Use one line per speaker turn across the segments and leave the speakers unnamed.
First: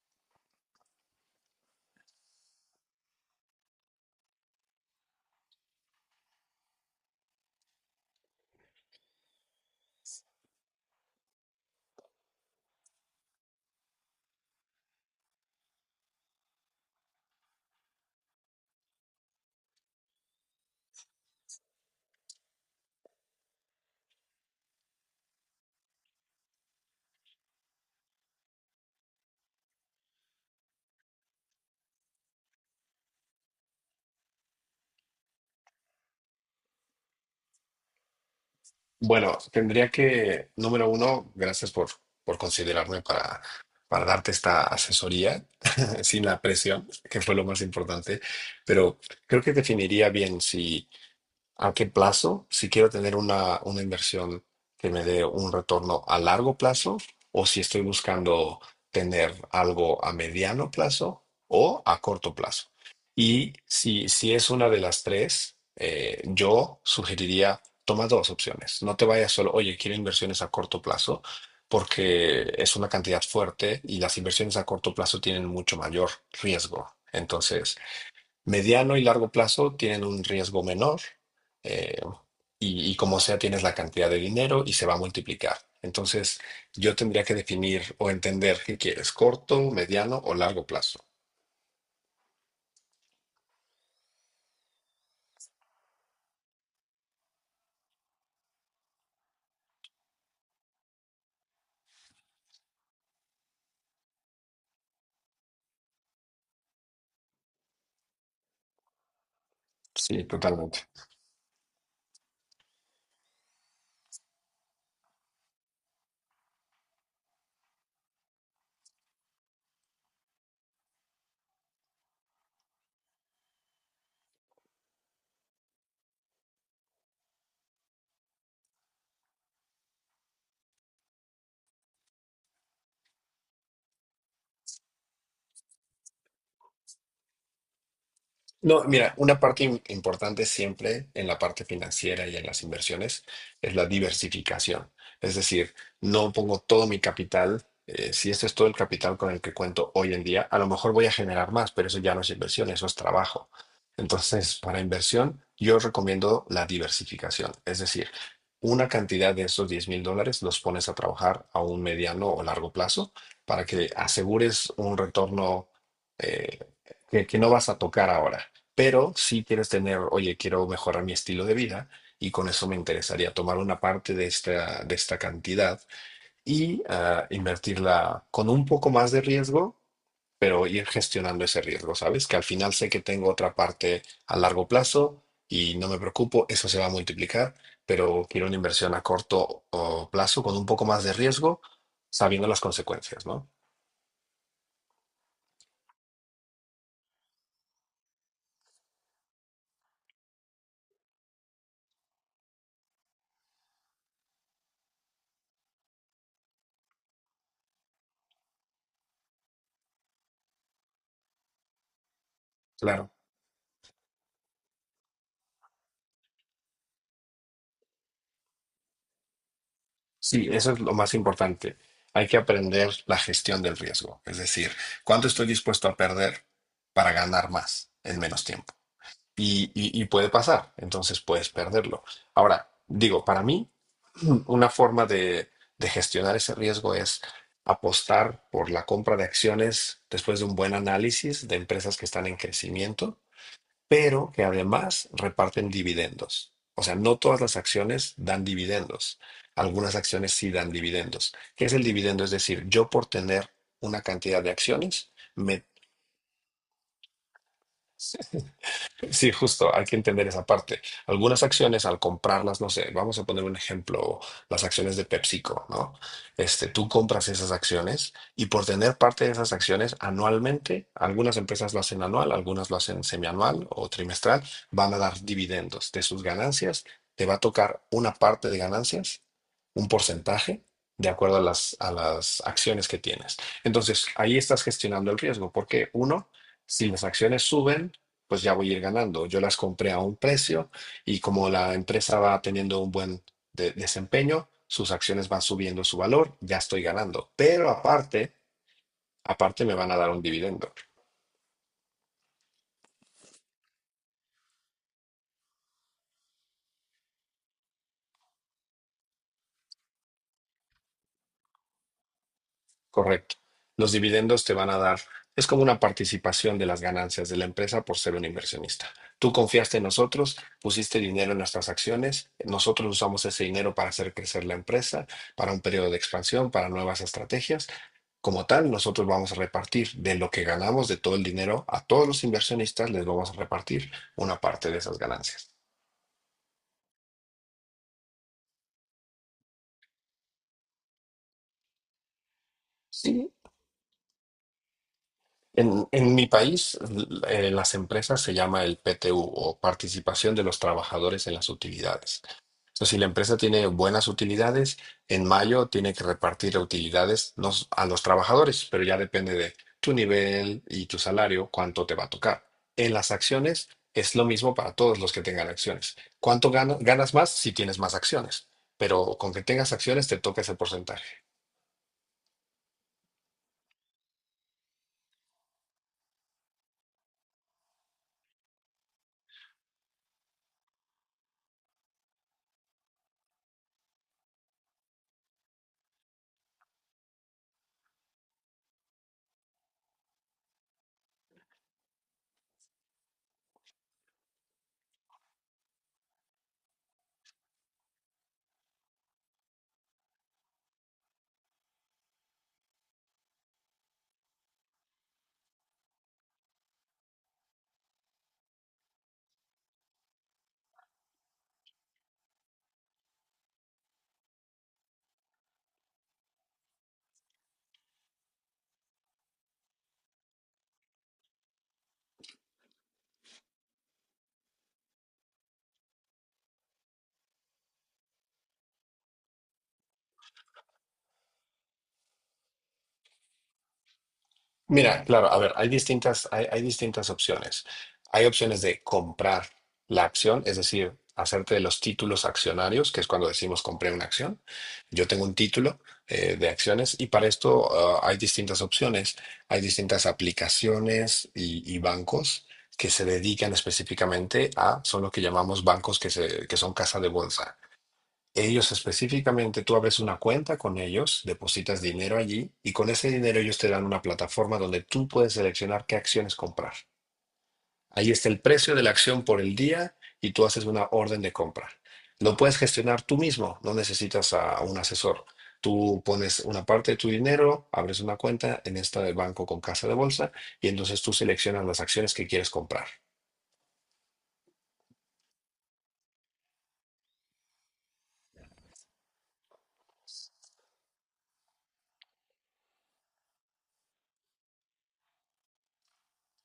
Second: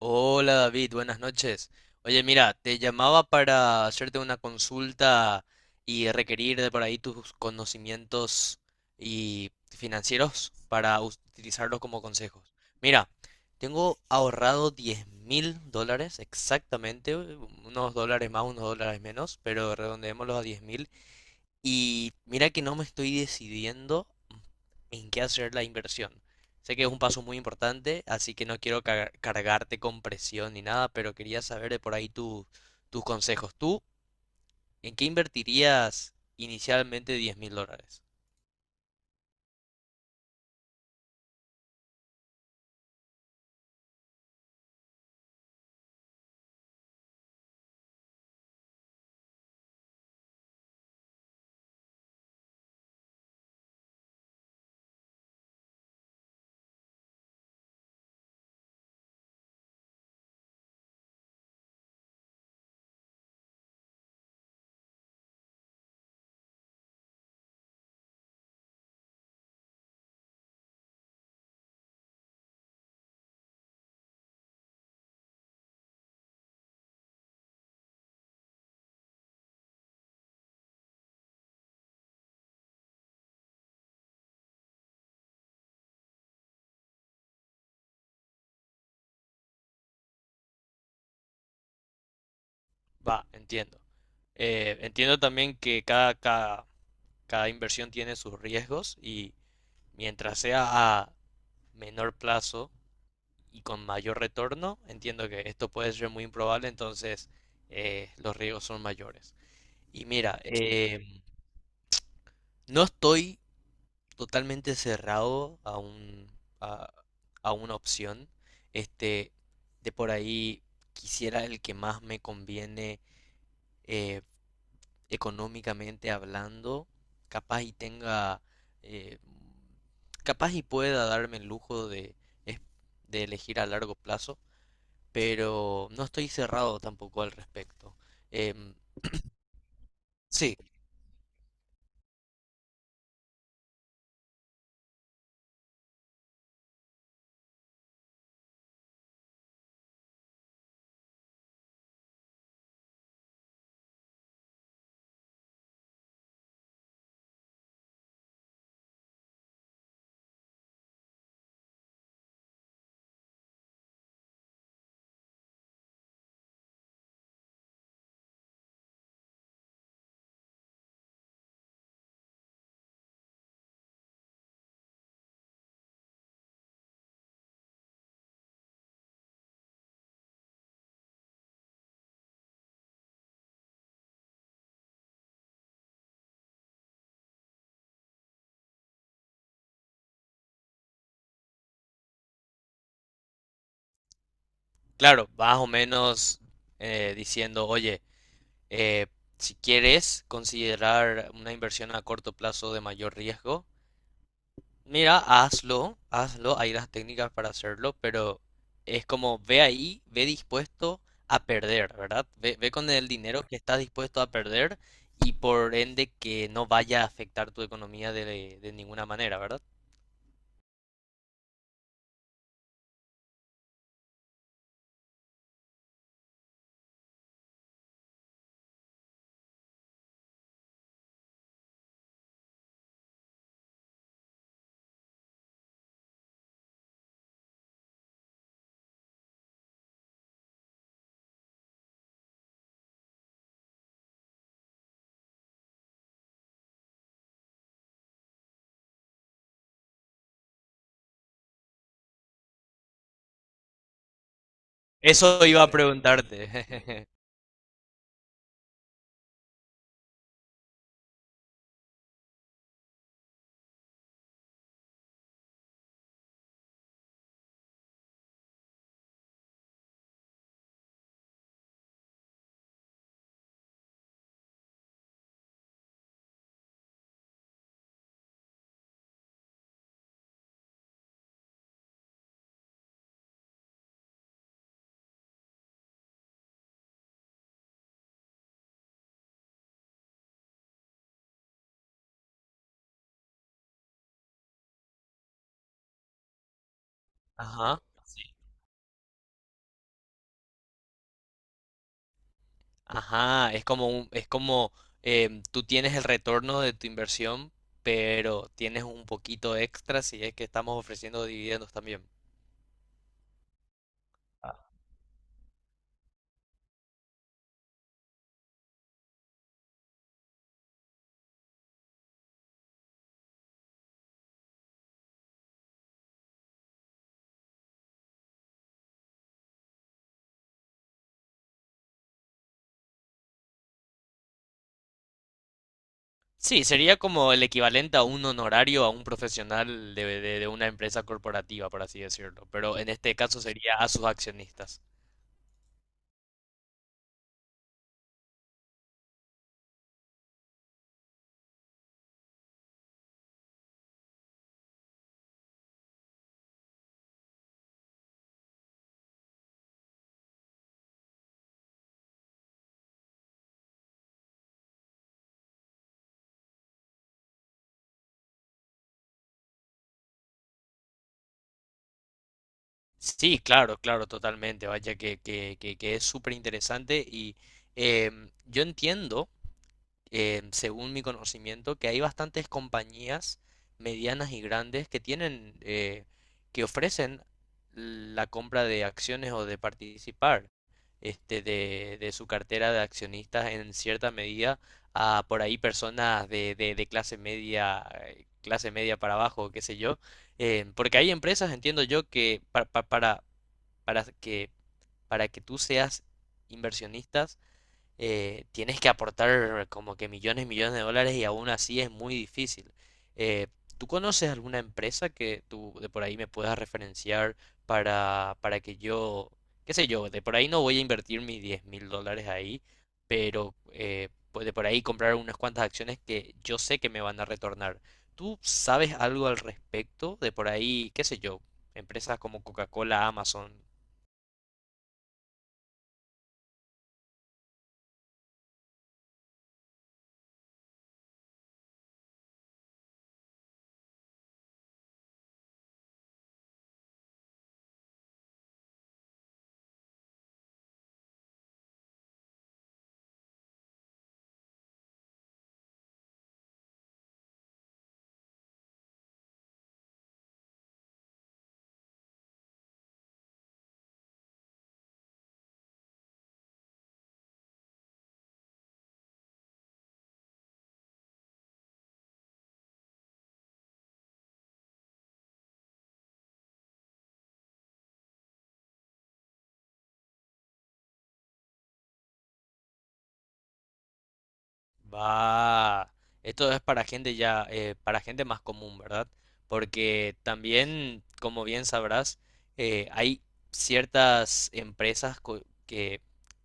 Hola David, buenas noches. Oye, mira, te llamaba para hacerte una consulta y requerir de por ahí tus conocimientos y financieros para utilizarlos como consejos. Mira, tengo ahorrado $10.000 exactamente, unos dólares más, unos dólares menos, pero redondeémoslos a 10.000 y mira que no me estoy decidiendo en qué hacer la inversión. Sé que es un paso muy importante, así que no quiero cargarte con presión ni nada, pero quería saber de por ahí tus consejos. ¿Tú en qué invertirías inicialmente $10.000?
Bueno, tendría que, número uno, gracias por considerarme para darte esta asesoría sin la presión, que fue lo más importante, pero creo que definiría bien si. ¿A qué plazo? Si quiero tener una inversión que me dé un retorno a largo plazo, o si estoy buscando tener algo a mediano plazo o a corto plazo. Y si es una de las tres, yo sugeriría toma dos opciones. No te vayas solo, oye, quiero inversiones a corto plazo, porque es una cantidad fuerte y las inversiones a corto plazo tienen mucho mayor riesgo. Entonces, mediano y largo plazo tienen un riesgo menor, eh, y como sea tienes la cantidad de dinero y se va a multiplicar. Entonces yo tendría que definir o entender qué quieres, corto, mediano o largo plazo.
Va, entiendo. Entiendo también que cada inversión tiene sus riesgos y mientras sea a menor plazo, y con mayor retorno, entiendo que esto puede ser muy improbable, entonces los riesgos son mayores. Y
Sí,
mira,
totalmente.
no estoy totalmente cerrado a, a una opción. Este, de por ahí quisiera el que más me conviene eh, económicamente hablando, capaz y tenga, eh, capaz y pueda darme el lujo es- de elegir a largo plazo. Pero no estoy cerrado tampoco al respecto. Em,
No, mira, una parte importante
sí,
siempre en la parte financiera y en las inversiones es la diversificación. Es decir, no pongo todo mi capital. Si este es todo el capital con el que cuento hoy en día, a lo mejor voy a generar más, pero eso ya no es inversión, eso es trabajo. Entonces, para inversión, yo recomiendo la diversificación. Es decir, una cantidad de esos $10,000 los pones a trabajar a un mediano o largo plazo para que asegures un retorno, eh, que no vas a tocar ahora. Pero si quieres tener, oye, quiero mejorar mi estilo de vida y con eso me interesaría tomar una parte de esta cantidad y invertirla con un poco más de riesgo, pero ir gestionando ese riesgo, ¿sabes? Que al final sé que tengo otra parte a largo plazo y no me preocupo, eso se va a multiplicar, pero quiero una inversión a corto o plazo con un poco más de riesgo, sabiendo las consecuencias, ¿no?
claro, más o menos diciendo, oye, eh, si quieres considerar una inversión a corto plazo de mayor riesgo, mira, hazlo, hazlo, hay las técnicas para hacerlo, pero es como ve ahí, ve dispuesto a perder, ¿verdad? Ve, ve con el
Claro.
dinero que estás dispuesto a perder y por ende que no vaya a afectar tu economía de ninguna manera, ¿verdad?
Sí, eso es lo más importante. Hay que aprender la gestión del riesgo, es decir, cuánto estoy dispuesto a perder para ganar más en menos tiempo. Y puede pasar, entonces puedes perderlo. Ahora, digo, para mí, una forma de gestionar ese riesgo es apostar por la compra de acciones después de un buen análisis de empresas que están en crecimiento pero que además reparten dividendos. O sea, no todas las acciones dan dividendos. Algunas acciones sí dan dividendos. ¿Qué es el dividendo? Es decir, yo por tener una cantidad de acciones,
Eso iba
me.
a preguntarte.
Sí, justo, hay que entender esa parte. Algunas acciones al comprarlas, no sé, vamos a poner un ejemplo, las acciones de PepsiCo, ¿no? Este, tú compras esas acciones y por tener parte de esas acciones anualmente, algunas empresas lo hacen anual, algunas lo hacen semianual o trimestral, van a dar dividendos de sus ganancias, te va a tocar una parte de ganancias, un porcentaje, de acuerdo a a las acciones que tienes. Entonces, ahí estás gestionando el riesgo, porque uno, si las acciones suben, pues ya voy a ir ganando. Yo las compré a un precio y como la empresa va teniendo un buen desempeño, sus acciones van subiendo su valor, ya estoy ganando. Pero
Ajá. Sí.
aparte, aparte me van a dar un dividendo.
Ajá, es como tú tienes el retorno de tu inversión, pero tienes un poquito extra si es que estamos ofreciendo dividendos también.
Correcto. Los dividendos te van a dar, es como una participación de las ganancias de la empresa por ser un inversionista. Tú confiaste en nosotros, pusiste dinero en nuestras acciones, nosotros usamos ese dinero para hacer crecer la empresa, para un periodo de expansión, para nuevas estrategias. Como tal, nosotros vamos a repartir de lo que ganamos, de todo el dinero, a todos los inversionistas les vamos a repartir una parte de esas ganancias.
Sí, sería como el equivalente a un honorario a un profesional de una empresa corporativa, por así decirlo, pero en este
Sí.
caso sería a sus accionistas.
En mi país, las empresas se llama el PTU o participación de los trabajadores en las utilidades. Entonces, si la empresa tiene buenas utilidades, en mayo tiene que repartir utilidades nos- a los trabajadores, pero ya depende de tu nivel y tu salario, cuánto te va a tocar. En las acciones es lo mismo para todos los que tengan acciones. ¿Cuánto ganas más si tienes más acciones? Pero con que tengas acciones te toca ese porcentaje.
Sí, claro, claro, totalmente, vaya que es súper interesante y yo entiendo según mi conocimiento, que hay bastantes compañías medianas y grandes que tienen, que ofrecen la compra de acciones o de participar de su cartera de accionistas en cierta medida a por ahí personas de clase media para abajo, qué sé yo, porque hay empresas, entiendo yo, que para que para que tú seas inversionistas tienes que aportar como que millones y millones de dólares y aún así es muy difícil. Eh, ¿Tú conoces alguna empresa que tú de por ahí me puedas referenciar para que yo, qué sé yo, de por ahí no voy a invertir mis $10.000 ahí, pero pues de por ahí comprar unas cuantas acciones que yo sé que me van a retornar? ¿Tú sabes algo al respecto? De por ahí, qué sé yo, empresas como Coca-Cola, Amazon.
Mira, claro, a ver, hay distintas opciones. Hay opciones de comprar la acción, es decir, hacerte de los títulos accionarios, que es cuando decimos compré una acción. Yo tengo un título, de acciones y para esto, hay distintas opciones. Hay distintas aplicaciones y bancos que se dedican específicamente a, son lo que llamamos bancos que son casa de bolsa. Ellos específicamente, tú abres una cuenta con ellos, depositas dinero allí y con ese dinero ellos te dan una plataforma donde tú puedes seleccionar qué acciones comprar. Ahí está el precio de la acción por el día y tú haces una orden de compra. Lo puedes gestionar tú mismo, no necesitas a un asesor. Tú pones una parte de tu dinero, abres una cuenta en esta de banco con casa de bolsa y entonces tú seleccionas las acciones que quieres comprar.
Va. Esto es para gente ya, para gente más común, ¿verdad? Porque también, como bien sabrás, hay ciertas empresas que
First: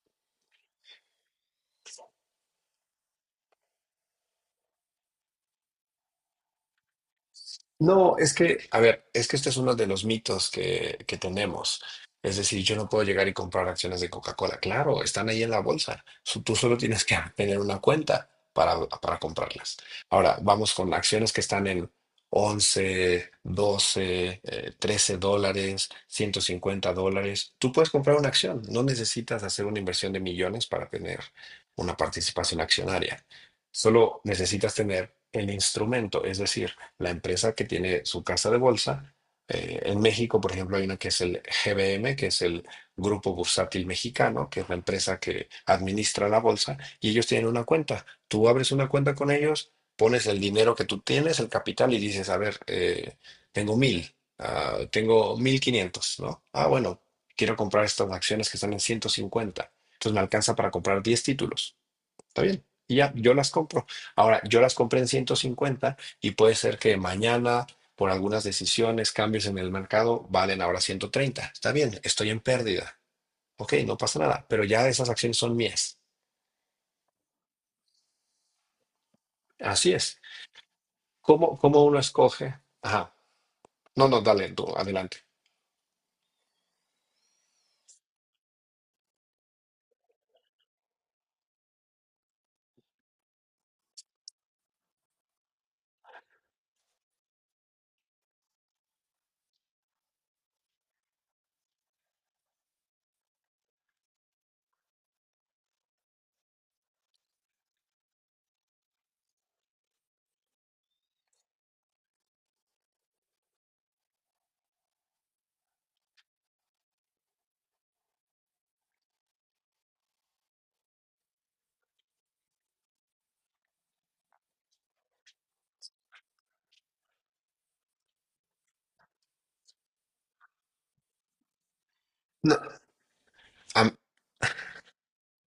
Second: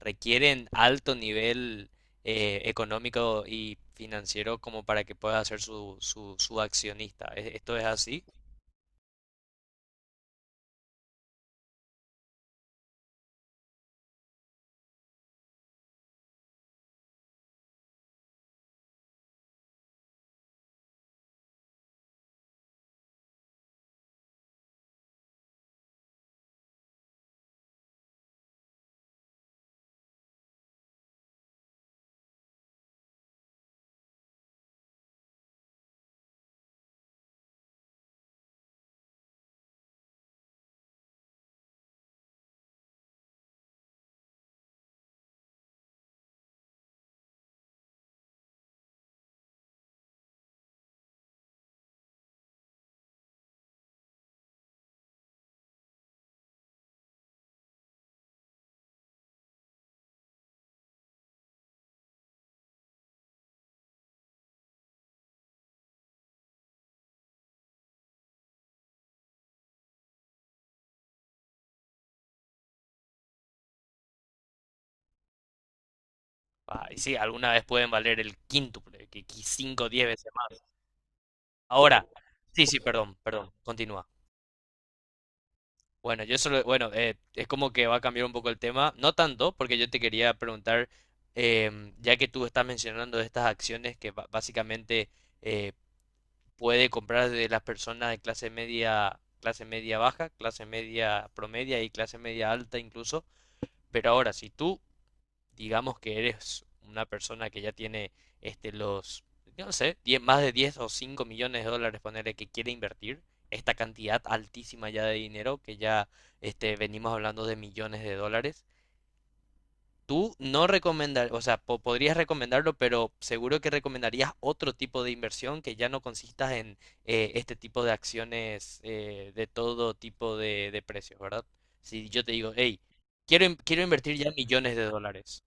requieren alto nivel económico y financiero como para que pueda ser su accionista. ¿Esto es
No,
así?
es que, a ver, es que este es uno de los mitos que tenemos. Es decir, yo no puedo llegar y comprar acciones de Coca-Cola. Claro, están ahí en la bolsa. Tú solo tienes que tener una cuenta para comprarlas. Ahora, vamos con acciones que están en 11, 12, $13, $150. Tú puedes comprar una acción. No necesitas hacer una inversión de millones para tener una participación accionaria. Solo necesitas tener el instrumento, es decir, la empresa que tiene su casa de bolsa. En México, por ejemplo, hay una que es el GBM, que es el Grupo Bursátil Mexicano, que es la empresa que administra la bolsa, y ellos tienen una cuenta. Tú abres una cuenta con ellos, pones el dinero que tú tienes, el capital, y dices, a ver, tengo 1,500, ¿no? Ah, bueno, quiero comprar estas acciones que están en 150. Entonces me alcanza para comprar 10 títulos. Está bien. Y ya, yo las compro. Ahora, yo las compré en 150 y puede ser que mañana, por algunas decisiones, cambios en el mercado, valen ahora 130. Está bien, estoy en pérdida. Ok, no pasa nada, pero ya esas acciones son mías.
Ah, y sí, alguna vez pueden valer el quíntuple, que cinco, o
Así
10
es.
veces más.
¿Cómo uno
Ahora,
escoge?
sí, sí,
Ajá.
perdón, perdón,
No,
continúa.
no, dale, tú, adelante.
Bueno, yo solo, bueno, es como que va a cambiar un poco el tema, no tanto, porque yo te quería preguntar, ya que tú estás mencionando estas acciones que básicamente eh, puede comprar de las personas de clase media baja, clase media promedia y clase media alta incluso, pero ahora, si tú digamos que eres una persona que ya tiene este, los, no sé, 10 más de 10 o 5 millones de dólares, ponerle que quiere invertir esta cantidad altísima ya de dinero, que ya venimos hablando de millones de dólares. Tú no recomendar, o sea, podrías recomendarlo, pero seguro que recomendarías otro tipo de inversión que ya no consista en este tipo de acciones de todo tipo de precios, ¿verdad? Si yo te digo,
No.
hey, quiero
A,
invertir ya millones de dólares.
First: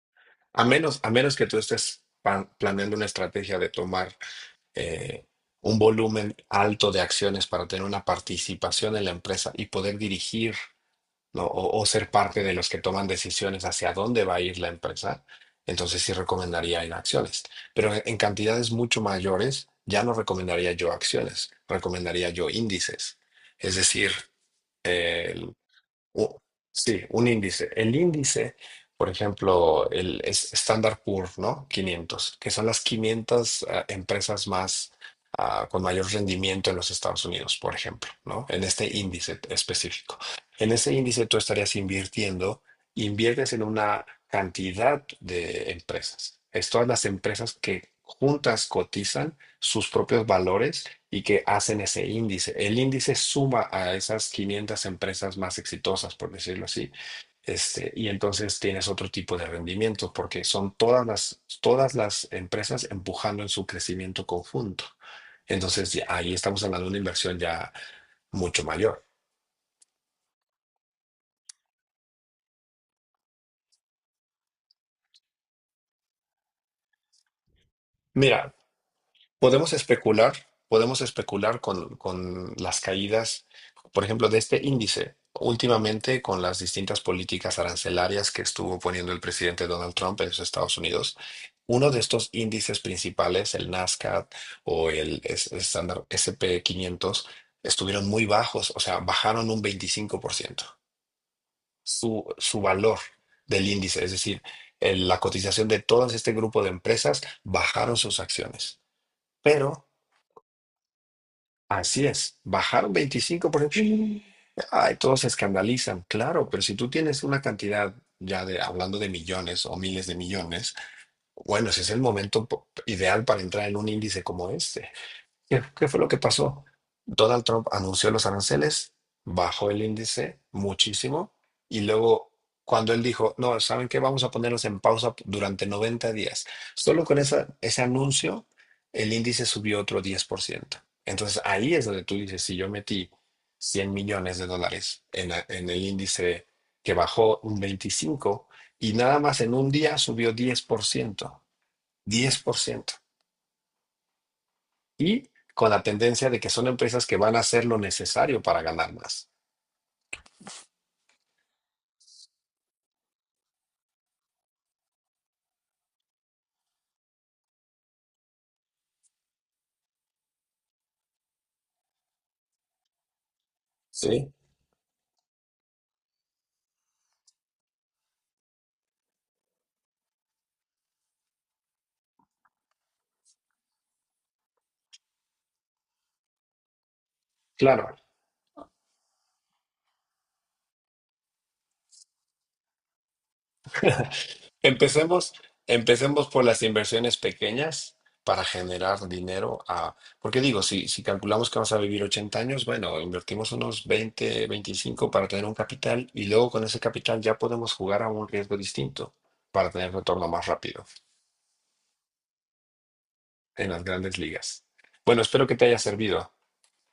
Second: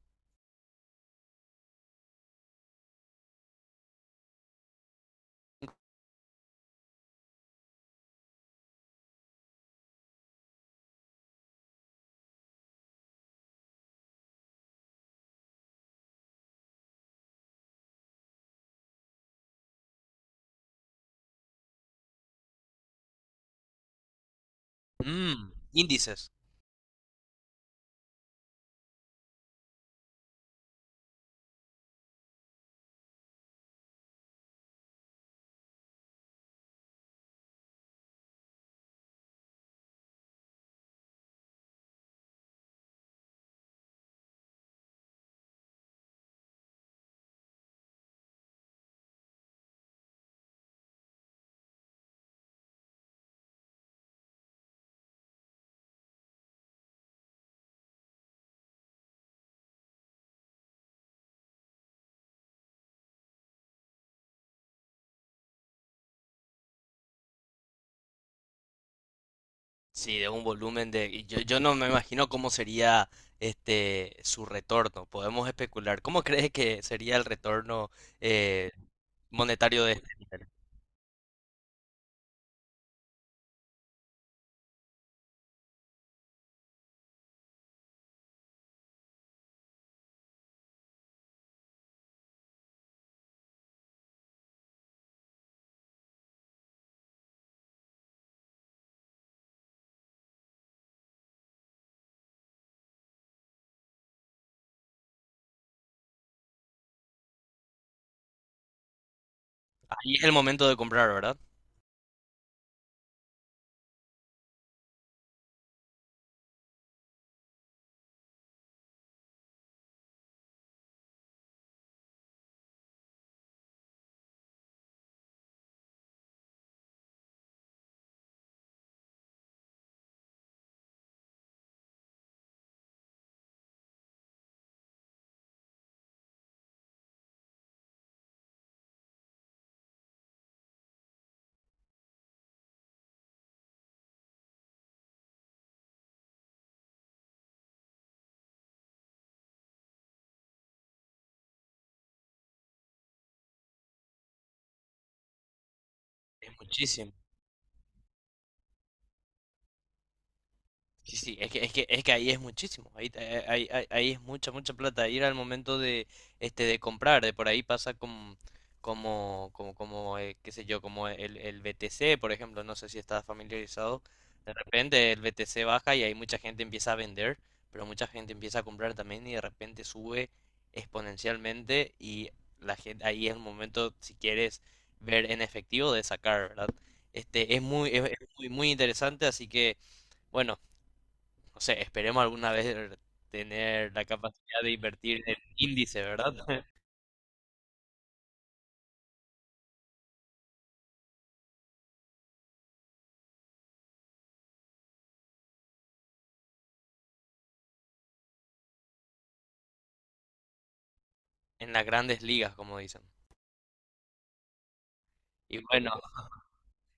a menos que tú estés planeando una estrategia de tomar, eh, un volumen alto de acciones para tener una participación en la empresa y poder dirigir, ¿no? O ser parte de los que toman decisiones hacia dónde va a ir la empresa, entonces sí recomendaría en acciones. Pero en cantidades mucho mayores, ya no recomendaría yo acciones, recomendaría yo índices. Es decir, eh,
Índices.
u- sí, un índice. El índice, por ejemplo, el Standard Poor, ¿no? 500, que son las quinientas, empresas más, con mayor rendimiento en los Estados Unidos, por ejemplo, ¿no? En este índice específico. En ese índice tú estarías invirtiendo, inviertes en una cantidad de empresas. Es todas las empresas que juntas cotizan sus propios valores y que hacen ese índice. El índice suma a esas 500 empresas más exitosas, por decirlo así. Este, y entonces tienes otro tipo de rendimiento porque son todas las empresas empujando en su crecimiento conjunto. Entonces ahí estamos hablando de una inversión ya mucho mayor.
Sí, de un volumen de, y yo no me imagino cómo sería su retorno. Podemos especular. ¿Cómo crees que sería el retorno
Mira,
eh,
podemos
monetario de este
especular,
nivel?
podemos especular con las caídas, por ejemplo, de este índice, últimamente con las distintas políticas arancelarias que estuvo poniendo el presidente Donald Trump en los Estados Unidos. Uno de estos índices principales, el Nasdaq o el estándar S&P 500, estuvieron muy bajos, o sea, bajaron un 25%. Su valor del índice, es decir, la cotización de todo este grupo de empresas, bajaron sus acciones. Pero
Ahí es el momento de comprar, ¿verdad?
así es, bajaron 25%. Ay, todos se escandalizan, claro, pero si tú tienes una cantidad ya de hablando de millones o miles de millones, bueno, ese es el momento ideal para entrar en un índice como este. ¿Qué fue lo que pasó? Donald Trump anunció los aranceles, bajó el índice muchísimo y luego cuando él dijo, no, ¿saben qué? Vamos a ponerlos en pausa durante 90 días. Solo con esa, ese anuncio, el índice subió otro 10%. Entonces ahí es donde tú dices, si yo metí 100 millones de dólares en, en el índice que bajó un 25 y nada más en un día subió 10%, 10% y con la tendencia de
Es
que son empresas
muchísimo.
que van a hacer lo necesario para ganar más.
Sí, sí, es que ahí es muchísimo, ahí es mucha, mucha plata, ahí era el momento de comprar, de por ahí pasa con, qué sé yo, como el BTC, por ejemplo, no sé si estás familiarizado,
Sí,
de repente el BTC baja y ahí mucha gente empieza a vender, pero mucha gente empieza a comprar también y de repente sube exponencialmente y la gente, ahí es el momento, si quieres ver en efectivo, de sacar, ¿verdad? Es muy,
claro,
muy interesante, así que. Bueno, no sé, esperemos alguna vez tener la capacidad de invertir en
empecemos,
índice,
empecemos
¿verdad?
por las inversiones pequeñas para generar dinero a, porque digo, si calculamos que vamos a vivir 80 años, bueno, invertimos unos 20, 25 para tener un capital y luego con ese capital ya podemos jugar a un riesgo distinto para tener retorno más rápido
En las grandes ligas, como dicen.
en las grandes ligas. Bueno, espero que
Y
te haya
bueno,
servido.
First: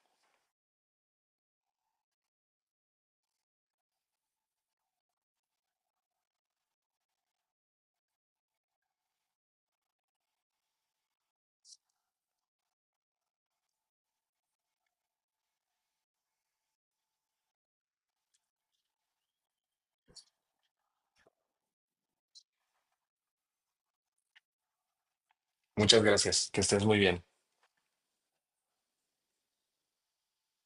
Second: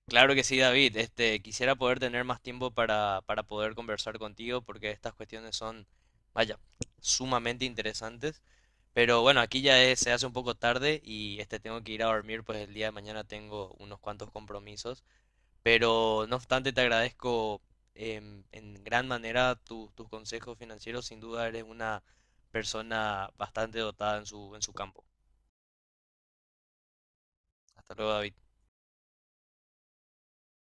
claro que sí, David. Quisiera poder tener más tiempo para poder conversar contigo porque estas cuestiones son, vaya, sumamente interesantes. Pero bueno, aquí ya se hace un poco tarde y tengo que ir a dormir, pues el día de mañana tengo unos cuantos compromisos. Pero no obstante, te agradezco en gran manera tus consejos financieros. Sin duda eres una persona bastante dotada en su campo.
Muchas gracias, que estés muy bien.
Hasta luego, David.